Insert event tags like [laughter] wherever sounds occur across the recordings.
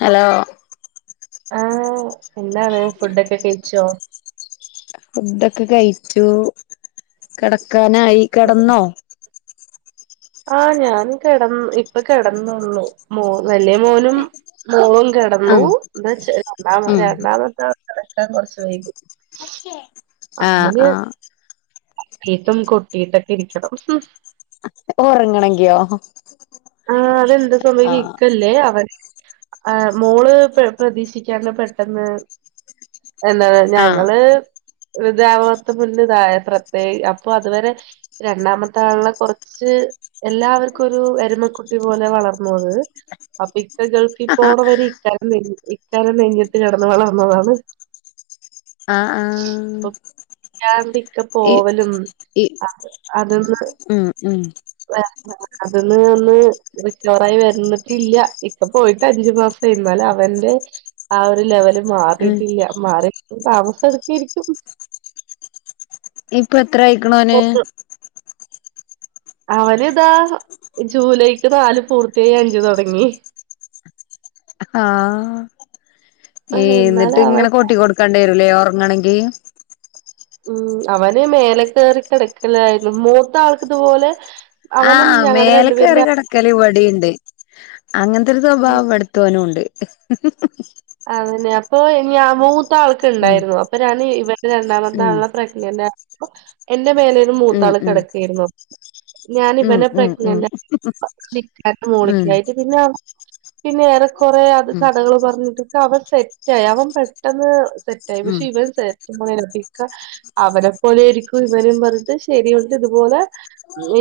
Hello ആഹ് എന്താണ് ഫുഡൊക്കെ കഴിച്ചോ ഫുഡൊക്കെ കഴിച്ചു കെടക്കാനായി കെടന്നോ ആ ഞാൻ കിടന്ന് ഇപ്പൊ കെടന്നുള്ളു മോ വലിയ മോനും മോളു കിടന്നു ഉം എന്താന്ന് ഉം വെച്ചു ഇന്ന് കിടക്കാൻ കൊറച്ച് വൈകി ആഹ് ആ പീത്തും കൊട്ടീട്ടൊക്കെ ഇരിക്കണു ഉറങ്ങണെങ്കിയോ ആ അതെന്താ സമയം ആഹ് കിക്കല്ലേ അവ ആ മോള് പ്രതീക്ഷിക്കാണ്ട് പെട്ടെന്ന് എന്താണ് ആഹ് ഞങ്ങൾ [unintelligible] തേ അപ്പൊ അതുവരെ രണ്ടാമത്തെ ആളിനെ കുറച്ച് എല്ലാവർക്കും ഒരു എരുമകു കുട്ടി പോലെ വളർന്നത് അപ്പൊ ഇക്ക ആഹ് ഗൾഫിപോണവരെ ഇക്കാടെ നെഞ്ചത്ത് കിടന്ന് വളർന്നതാണ് ആ ആ അപ്പൊ പിന്നാണ് ഇക്ക ഇ പോവലും ഇ അതൊന്ന് ഉം ഉം അതിന്ന് ഒന്ന് റിക്കവറായി വരുന്നിട്ടില്ല ഇപ്പ പോയിട്ട് അഞ്ച് മാസം ആവുന്നു അവന്റെ ആ ഒരു ലെവല് ഉം മാറിട്ടില്ല മാറി താമസം എടുക്കോയിരിക്കും ഇപ്പത്ര ആയിക്കണോന് അവന് ഇതാ ജൂലൈക്ക് നാല് പൂർത്തിയായി അഞ്ച് തൊടങ്ങി ആ ആ, ഏ എന്നിട്ട് എന്നാലും അവൻ ഇങ്ങനെ കൊട്ടി കൊടുക്കേണ്ടി വരുമല്ലേ ഒറ ങ്ങണെങ്കി ഉം അവന് മേലെ കേറി കെടക്കലായിരുന്നു മൂത്ത ആൾക്കിതുപോലെ ആഹ മേലെ കേറി കെടക്കല് ഇവിടേം ഉണ്ട് അങ്ങനത്തെരു ഉം സ്വഭാവം ഇവിടത്തോനുമുണ്ട് മൂത്താൾക്ക് ഉം ഉണ്ടായിരുന്നു അപ്പൊഴാണ് ഇവന ഉം രണ്ടാമത്താളെ പ്രെഗ്നന്റ് ആയപ്പോ എ ന്റെ മേലേലും ഉം മൂത്താള് ഉം കെടക്കായിരുന്നു ഉം ഞാനിവനെ [inaudible] ഉം ഉം [unintelligible] പിന്നെ ഏറെ കൊറെ അത് ഉം ഉം കഥകള് പറഞ്ഞിട്ട് അവ, സെറ്റായി, അവൻ പെട്ടെന്ന്, സെറ്റായി, ഉം പക്ഷെ, ഇവൻ, സെറ്റ്, ഇക്ക അവരെ, പോലെ, രിക്കും, ഇവരും, പറഞ്ഞ ശരിയുണ്ട്, ഇതുപോലെ,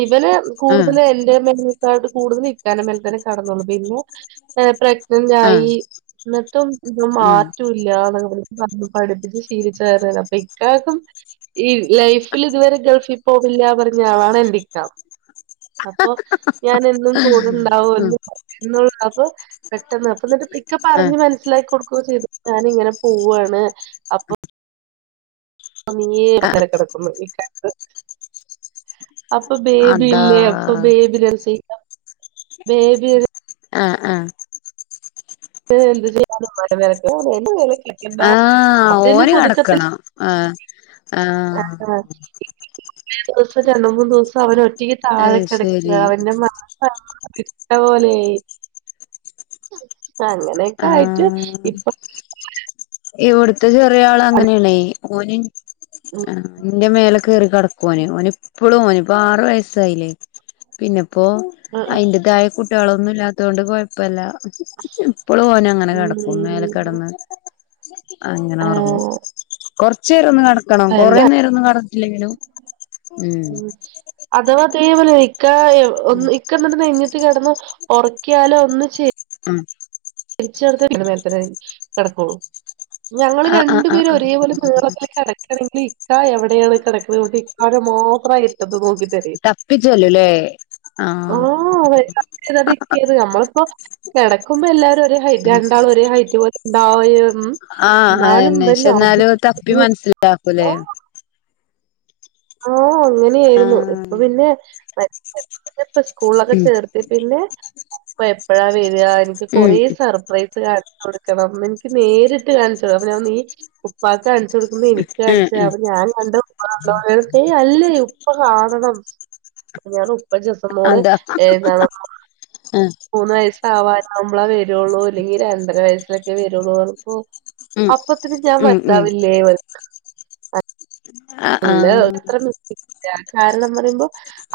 ഇവനെ, ആഹ് കൂടുതല്, എന്റെ, മേ [unintelligible] കിടന്നോളും, പിന്നെ, പ്രേഗ്നെന്റായി, ആഹ് ന്ന ട്ടും, ഇവൻ, ആഹ് മാറ്റല്ല [unintelligible] പഠിപ്പിച്, ശീലിച്ചോയ, അപ്പൊക്കാക്കും, ഈ, ലൈഫിലിത് വരെ, ഗൾഫ്‌യ് ല്ല, പറഞാളാണ്, എന്റിക്ക. അപ്പൊ, ഞാനെന്നും, ഉം കൂടെണ്ടാവല്ലോ, എന്നുള്ള, അപ്പ, പെട്ടെന്ന്, അപ്പൊ ഇക്കെ, പറഞ്ഞഞ്, ആഹ് മനസ്സിലാക്കി, കൊടുക്ക, ക്കെ, ചെയ്ത ഞാനിങ്ങനെ, പോവാണ്, അപ്പൊ ആഹ് [unintelligible] അപ്പൊ, അതാ ബേബില്ലേ, അപ്പൊ, ബേബി, രസ, ബേബി ആഹ്, ആഹ് എന്ത്, [inaudible] ആഹ, ഫസ്റ്റ് ഓന്, പുതുക്കത്തിൽ കടക്കണം, ആഹ ആഹ്. ആ [unintelligible] ദിവസം രണ്ട്മൂന്ന് ദിവസം അവന് ഒറ്റക്ക് അത് താഴെ കെടക്ക ശരി അവന്റെ മനസ്സ ഇട്ട പോലെ. അങ്ങനെയൊക്കെ ആയിട്ട് ആഹ് ഇപ്പൊ. ഇവിടുത്തെ ചെറിയ ആൾ അങ്ങനെയണെ ഓന്. ഉം ആ എന്റെ മേലെ കേറി കെടക്കൊന് ഓനിപ്പളും ഓ ഇപ്പൊ ആറ് വയസായില്ലേ പിന്നെപ്പോ ഉം അയിന്റതായ കു കുട്ട്യാളൊന്നും ഇല്ലാത്തോണ്ട് കൊയപ്പില്ല ഇപ്പളു ഓനങ്ങനെ കെടക്കും മേല ഉം കെടന്ന്. അങ്ങനെ ഒറങ്ങും ആഹ് കൊറച്ചേരൊന്നു കെടക്കണം അല്ല കൊറേ നേരൊന്നു കെ ഇല്ലെങ്കിലൊ. ഉം അഥവാ തേ പോലെ ഒരിക്കെ [unintelligible] ഇക്ക ന്നിട്ട് നെഞ്ഞത്ത് കെടന്നു. ഉറക്കിയാലോ ഒന്ന് ചെ ഉം. രിച്ചെടുത്ത് [unintelligible] കെടക്കൂ. ഞങ്ങള് ആഹ് ആഹ് രണ്ടുപേരും ആഹ് ഒരേപോലെ ആഹ് വീളത്തിലേ കെടക്കണെങ്കിൽ ഇക്കാ എവിടെയാണ് കെട [unintelligible] മാത്രാ ഇര്ട്ടത്ത് നോക്കി തപ്പി ചെല്ലുലേ ആ ആഹ് [unintelligible] നമ്മളിപ്പോ. കിടക്കുമ്പോ എല്ലാരും ഒരേ ഹൈറ്റ് രണ്ടാളും ഒരേ ഹൈറ്റ് പോലെ ഉണ്ടാ ഉം ആഹ് എന്നാലും അയെന്നെ വൻ. പക്ഷെ എന്നാലും തപ്പി മനസ്സിലാക്കൂലേ [unintelligible] ആഹ് അങ്ങനെയായിരുന്നു ഇപ്പൊ ആഹ് പിന്നെ വ പ്പ സ്കൂളൊക്കെ ഉം ചേർത്തി പിന്നെ. പ്പ എപ്പഴാ വരാ എനിക്ക് ഉം കൊറെേ സർപ്രൈസ് കാണ് കൊടുക്കണം എനിക്ക് നേരിട്ട് കാണിച്ചൊ അപ്പ ഞാൻ നീ ഉപ്പ കാണിച്ചു കൊടുക്കുമ്പൊ എനിക്ക് ഉം കാണിച്ച ഉം അപ്പൊ ഞാൻ. [unintelligible] ഏയ് അല്ലേ ഉപ്പ കാണണം. ഞാൻ [unintelligible] മോള് അതാ ഏ ന്താണ് ഉം മൂന്ന് വയസ്സാവാനാവുമ്പൊ. പ്പളാ വരൂള്ളൂ ല്ലെങ്കിൽ രണ്ടര വയസ്സിലൊക്കെ വരുള്ളൂ [unintelligible] ഉം അപ്പത്തിന് ഞാൻ ഉം ഉം വൽതാവില്ലേ. [unintelligible] ആഹ് അല്ലൊ ആഹ് ത്ര. [inaudible] ഞാന് കാരണം പറയുമ്പോ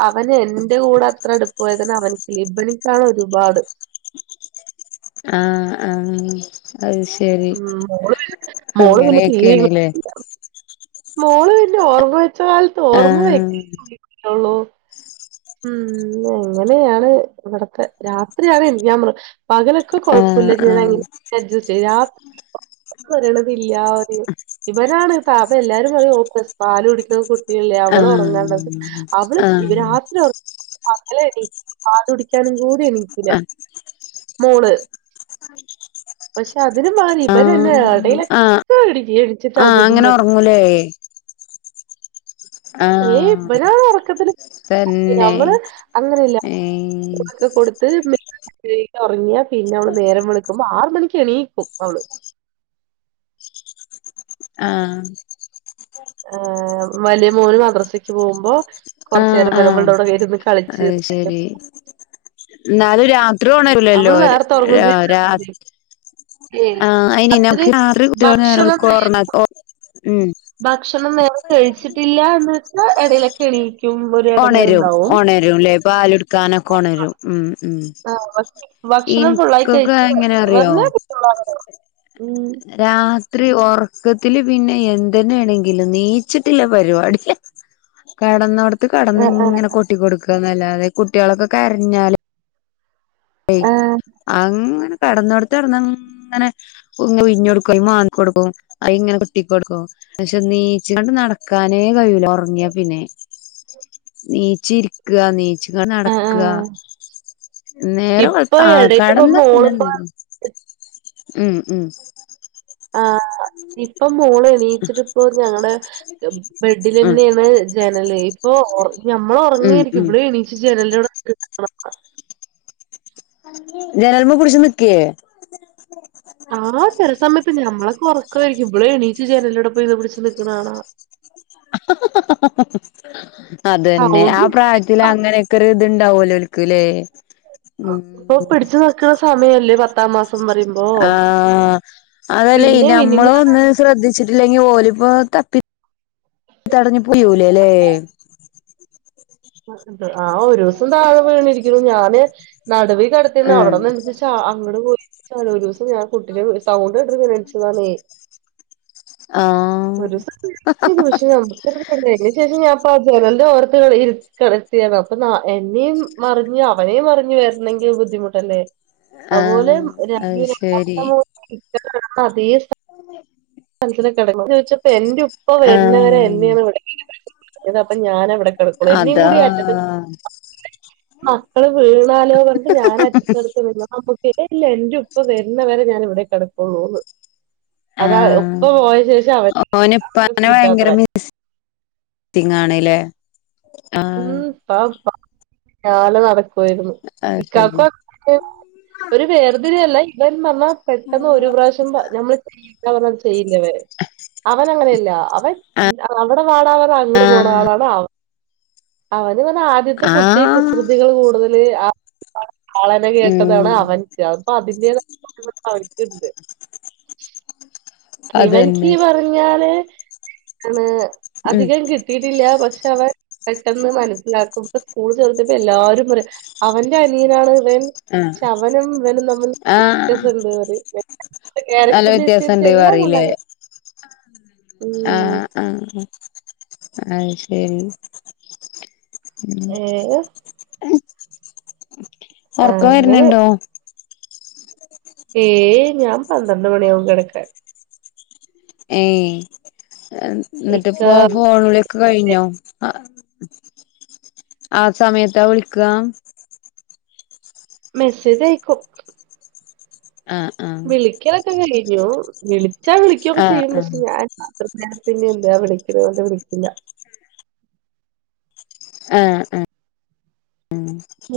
അവൻ എന്റെ കൂടെ അത്ര അടുപ്പായതന്നെ അവൻക്ക് [unintelligible] ഒരുപാ അട്. ആഹ്. അയ് ശെരി ഉം മോള് മോള് പിന്നെ തീരെ ഇല്ല. അങ്ങനെയക്കെണ്ലെ? മോള് പിന്നെ ഓർമ്മ വെച്ച കാലത്ത് ഓർമ്മ വെ. ആഹ് [unintelligible] ഉം എങ്ങനെയാണ് ഇവിടത്തെ രാത്രിയാണ് [unintelligible] പകലൊക്കെ കൊഴ ആഹ് ആഹ് [unintelligible] അഡ്ജസ്റ്റൈ രാ പറിണത് ഇല്ല [unintelligible] ഇവനാണ് [unintelligible] അപ്പ എല്ലാരും പറിം ഓൻ [unintelligible] പാല് കുടിക്കു ല്ല അവള് ഒറങ്ങേണ്ടത് ഹ് അവള് ആഹ് [unintelligible] ആഹ് രാത്രി ഒർ അങ്ങലെടി പാലുടിക്കാനും കൂടി എണീക്കൂല. മൂന്ന്. പഷേ അതിന് മാണി ആഹ് ഇബൻന്നെ ആഹ് എടീലൊക്കെ [unintelligible] ആഹ് അങ്ങനെ ഉറങ്ങൂലേ. ഏയ് ഇബന ഒറക്കത്തിൽ തന്നെ നമ്മള് അങ്ങനെല്ല. ഏഹ് തൊക്കെ കൊടുത്ത് [unintelligible] ഒറങ്ങിയ പിന്നെ ഓള് നേരം വിളക്കുമ്പോ ആറ് മണി എണീക്കും അവള്. ആഹ്. ആ... വലിയ മോന് മദ്രസെക്ക് പോവുമ്പോ കൊറച്ചു ആഹ് നേരം ആഹ് വര്മ്പണ്ട് അഉടെ ഇരുന്ന് അത് കളിച്ച്. ശരി [unintelligible] എന്നാലും രാത്രി ഒണരൂലല്ലോ നമ്മള് നേരത്ത ഉറങ്ങും രാ ചെയ്യു ഏ ആഹ് അയിന് രാത്രി നമുക്ക് കുട്ടികള് നേരം ഭക്ഷണം വെളുക്കുവോ നേ ഒറങ്ങാത്തോ ഉം ഭക്ഷണം നേരെ കഴിച്ചിട്ടില്ല എന്ന് വെച്ചാൽ ഇടയിലൊക്കെ എണീ ഉണരും ഉണരുംല്ലേ പാാല എടുക്കാനൊക്കെ ഉണരും ഉ ഉ ആഹ് ഭക്ഷ ഭക്ഷണം ഫുള്ളായി എനിക്കൊക്കെ കഴിച്ച് എങ്ങനെ അറിയോ പറഞ്ഞാ ഉം ഇത്രരി ഉറക്കത്തില് പിന്നെ എന്തെന്നെയാണെങ്കിലും നീച്ചിട്ടില്ല പരിപാടി കടന്നടത്ത് ആഹ് കടന്നിങ്ങനെ കൊൊട്ടി കൊടുക്കുകന്നല്ലാതെ കുട്ടികളൊക്കെ കരഞ്ഞാല് ആഹ് അ പെടന്ന കൊടുത്ത് ഇടന്ന് ഇങ്ങനെ ഇ വിഞ്ഞഞ് കൊടുക്കും മാങ്ങക്ക് കൊടുക്കും അ ഇങ്ങനെ കുട്ടിക്ക് കൊടുക്കും പക്ഷെ നീച്ചൊണ്ട് നടക്കാനേ കഴൂല ഉറങ്ങിയാ പിന്നെ നെയ്ച്ചി ഇരിക്കുക നെയച്ച ആഹ് നടക്കുക ആഹ് നേരം കൊ ഇപ്പൊ ആ എടയിലിപ്പോ കടന്നാ പിന്നെ മോളിപ്പോ നേരം ഉ ഉ [inaudible] ഇപ്പം മോള് എണീയിച്ചിട്ട ഇപ്പോ ഞങ്ങളടെ ബെഡിൽ ഉം തന്നെയാണ് ജനല് ഓ ഞമ്മള ഉം ഉറങ്ങയിരിക്കും ഉം ഇവിടെ എണീച്ച് ജനലോണം ജനൽമ കുടിച്ച് നിക്കേ ആ ചെില സമയത്ത് ഞമ്മളെ കൊറ ഒക്കരിക്കുമ്പോളേോ നീ ചു ചാൻ എല്ലോടെ പോയിന്ന് പിടിച്ചച്ച് നിൽക്കണാണോ [unintelligible] അത് തന്നെ ആ പ്രായത്തിൽ അങ്ങനെയൊക്കെ ഒരു ഇത്ണ്ടാവുമല്ലോ ഒക്ക്ല്ലേ ഇപ്പൊ പിടിച്ചു നക്കുന്ന സമയല്ലേ പത്താം മാസം പറയുമ്പോ ആ അതല്ലേ ഇ പിന്നെ നമ്മള മിനിഞ്ഞ ഒന്ന് ശ്രദ്ധിച്ച വച്ചിട്ടില്ലെങ്കി ഓലിപ്പോ തപ്പി തടഞ്ഞി പോയിലേല്ലേ ആഹ ഒരു ദിവസം താഴെ വീണിരിക്കുന്നു ഞാന് നടുവി കടത്തിന്ന് ആഹ് അവിടെന്ന് എ അങ്ങ പോയി ദിവസം ഞാൻ കുട്ടി സൗ ഇക്കച്ചാലേ ഒരു ആഹ് പക്ഷെു ഞ െ വർത്ത ഇ കിടത്തിയാണ് അപ്പൊ എന്നെയും മറിഞ്ഞഞ് അവനേും മഞ്ഞഞ് വരുന്നെങ്കിൽ ബുദ്ധിമുട്ടല്ലേ അതുപോലെ രണ്ട അത് രണ്ടാമത്തെ മൂ അത ആ [unintelligible] മനസിന കിടക്കന്ന് ചോദിച്ചപ്പ എന്റെ ഉപ്പ വരുന്നവരെ ആഹ് എന്നെയാണ് വി ഇപ്പ ഞൻ ഇവിടെ കിടക്കളൂ എന്നും അതാ കൂടി ആറ്റത് മക്കള് വീണാലോ പറഞ്ഞ ഞാൻ അറ്റത്തെടുത്ത് നിില്ല ഇല്ല എന്റെ ഇപ്പ തരുന്ന വരെ ഞാൻ ഇവിടെ കിടക്കള്ളൂന്ന് അതാ ഉപ്പ പോയ ശേഷം ഉ അവർക്ക് ഓനിപ്പനെ ഭയങ്കര സീറ്റാത്രേ [unintelligible] ആഹ് ഉം പപ്പള അ [unintelligible] പോയിരുന്നു അത് ശരി ഇക്കക്കും ഒരു വേർതിരിയല്ല ഇവൻ പറ പെട്ടെന്ന് ഒരു പ്രാവശ്യം നമ്മള് ചെയ്യില്ല പറാത് ചെയ്യില്ലവേ അവൻ അങ്ങനെയല്ല അവൻ അവിടെ പാടതൻ അങ്ങു പോണ ആഹ് ആളാണ് അവ അവന് പറഞ്ഞ ആദ്യത്തെ കുട്ടി ആഹ് കുസൃതികൾ കൂടുതല് കാളന കേട്ടതാണ് ഉം അവൻക്ക് അപ്പ അ ഇ അവർക്കുണ്ട് [unintelligible] ഇവനിക്ക് അതന്നെ പറഞ്ഞാല് ആ ഉം അധികം കിട്ടിയിട്ടില്ല പക്ഷ പ അവൻ പെട്ടെന്ന് മനസ്സിലാക്കുമ്പ സ്കൂൾ ചേർത്തപ്പോ എല്ലാരും അവന്റെ അനിയനാണ് ആഹ് ശവനം ഇനും നമ്മണ്ട് ആഹ് അ കയാരക്റ്റു ബസി അദേവ അറിയില്ലേ ആ ഉം ആ അ ശരി ഉം ഏ ഉറക്കം അങ്ങനെ വരുന്നുണ്ടോ ഏയ് ഞൻ പന്ത്രണ്ട് മണി അവൻ കിക്ക ഏയ് എൻ ഇക്ക ന്നിട്ട്പ്പൊ ഫോണിവിളിയൊക്കെ കഴിഞ്ഞോ ആ ആ സമയത്താ വിളിക്കാ മെസ്സേജ് അയക്കും ആഹ് വിളിക്കലൊക്കെ കഴിഞ്ഞു വിളിച്ചാ വിളിക്കൊക്കെ ആഹ് ആഹ് ചെയ്യും പക്ഷെ ഞാൻ ഞാ പിന്നെ എന്താ വിളിക്ക്‌നോണ്ട് വിളിക്കില്ല ആ ആ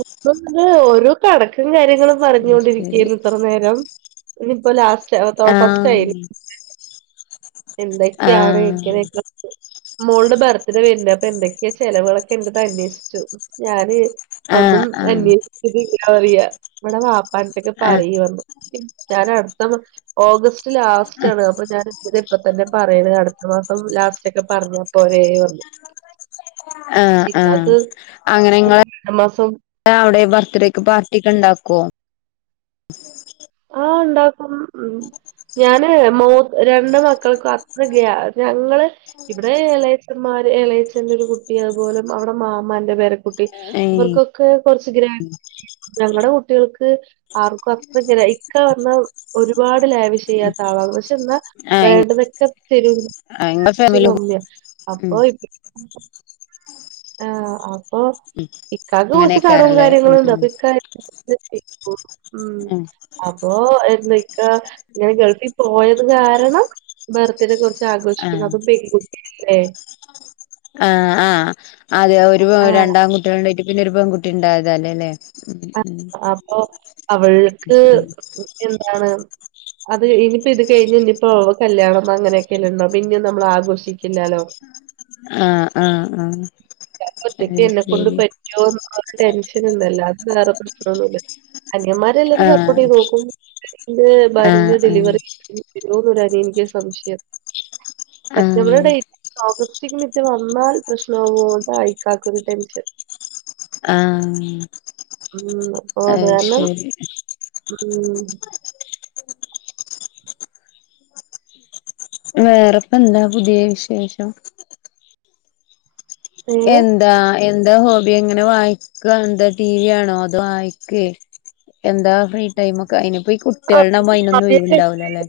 ഇപ്പ ത് ഓരോ കണക്കും കാര്യങ്ങളും അത് ശരി പറഞ്ഞൊണ്ടിരിക്കേന് ഇത്ര നേരം ഇനി ഇപ്പോ ലാസ്റ്റ് തോ ആഹ് ഫസ്റ്റായി എന്തൊക്കെയാണ് ആഹ് എങ്ങനക്ക മോള്ടെ ബർത്ത്ഡേ വരുന്ണ്ട് അപ്പോ എന്തൊക്കെയ ചെലവുകളൊക്കെ ഇണ്ട്ന് അന്വേഷിച്ചു ഞാന് ഒന്നും ആഹ് ആഹ് അന്വേഷിച്ചില്ല പറിയ നമ്മടെ വാപ്പാന്ത്ത്ക്ക്‌ ആഹ് ആഹ് പറയ് വന്നു ഞാൻ അടുത്ത ഓഗസ്റ്റ് ലാസ്റ്റ് ആണ് അപ്പൊ ഞാൻ ഇ ഇപ്പൊ തന്നെ പറയ്ണ് അടുത്ത മാസം ലാ ലാസ്റ്റോക്കെ പറഞ്ഞപ്പോരേ പറഞ്ഞു ആ ആ ഇക്കാക്ക് അങ്ങനെ ഇങ്ങളെ രണ്ട് മാസം അവിടെ ബർത്ത്ഡേക്ക് പാർട്ടി ഒക്കെ ഇണ്ടാക്കോ ആ ഇണ്ടാക്കും ഞാന് മോ രണ്ട് മക്കൾക്കും അത്രക്കയ ഞങ്ങള് ഇവിടെ എളയച്ചന്മാ എളേച്ചന്റൊരു കുട്ടി അതുപോലെ അവിടെ മാമാന്റെ പേരെകു കുട്ടി ഏഹ് ഇവർക്കൊക്കെ കുറച്ച് ഗ്രാൻ ഞങ്ങടെ കുട്ടികൾ ക്ക്‌ ആർക്കും അത്ര ഗ്രേയ് ക്ക റഞ്ഞ ഒരുപാട് ലേവിഷെയ്യാത്താളാണ് പക്ഷെ എന്നാ ആഹ് വേണ്ടതൊക്കെ തരു ഇങ്ങളെ ചെ ഫാമിലി കമ്മിയ ഉം അപ്പൊ ആ അപ്പൊ ഉം ഇക്കാക്ക് കൊച്ച് കടോം അങ്ങനെക്കാരല്ലേ ഉം കാര്യങ്ങളുംണ്ട് ഉം അപ്പൊ ഇക്ക നിർത്തി ഉ ഉം അപ്പൊ എന്തക്കാ ങ്ങനെ ഗൾഫി പോയത് കാരണം ബെർത്ത്ഡെ കുറച്ച് ആഘോഷിക്കണം ആഹ് അതും പെൺകുട്ടിയല്ലേ ആ ആഹ് അതെ ഒരു ആഹ് രണ്ടാകുട്ടികളുണ്ടായിട്ട് പിന്നെ ഒരു പെൺകുട്ടി ഇണ്ടായതല്ലേ ലെ ആ അപ്പൊ അവൾക്ക് ഉം എന്താണ് അത് ഇനിയിപ്പോ ഇത് കഴിഞ് ഇനിപ്പോ കല്യാണം അനൊക്കെല്ലള്ളൂ പിന്നെ നമ്മൾ ആഘോഷിക്ക ഇല്ലാലോ ആ ആ ആ ത്താക്ക് ഒറ്റയ്ക്ക് എന്നെക്കൊണ്ട് പറ്റോ രു ടെൻഷന്ണ്ട് അല്ലാതെ വേറെ പ്രശ്നൊന്നുല്ല അനിന്മാരെ എല്ലാവരും ആഹ് സപ്പോർട്ട് ചെയ്ത് നോക്കും ന്ന് ആഹ് ഭാര്യന്റെ ഡെലിവറി ആഹ് എനിക്ക് സംശയം സെപ്റ്റംബറ ആഹ് ഡറ്റ് ഓഗസ്റ്റ് [unintelligible] കുറ്റിക്ക മിറ്റ വന്നാൽ പ്രശ്ന ആവുംട്ട ആഐക്കാക്ക ഒരു ടെൻഷൻ [unintelligible] ആ മ്മ് അപ്പൊ അത് കാരണം മ്മ് വേറെപ്പന്താ പുതിയ വിശേഷം ഏഹ് എന്താ എന്താ ഹോബി ങ്ങനെ വായിക്കാ ന്ത് ടീവിയാണോ തോ വായിക്കേ എന്താ ഫ്രീ ടൈമൊക്കെ അയിനിപ്പ ഈ കുട്ട്യേളാവുമ്പോ ആഹ് അയിനൊന്നൊയ്‌വുണ്ടാവൂല്ലലേ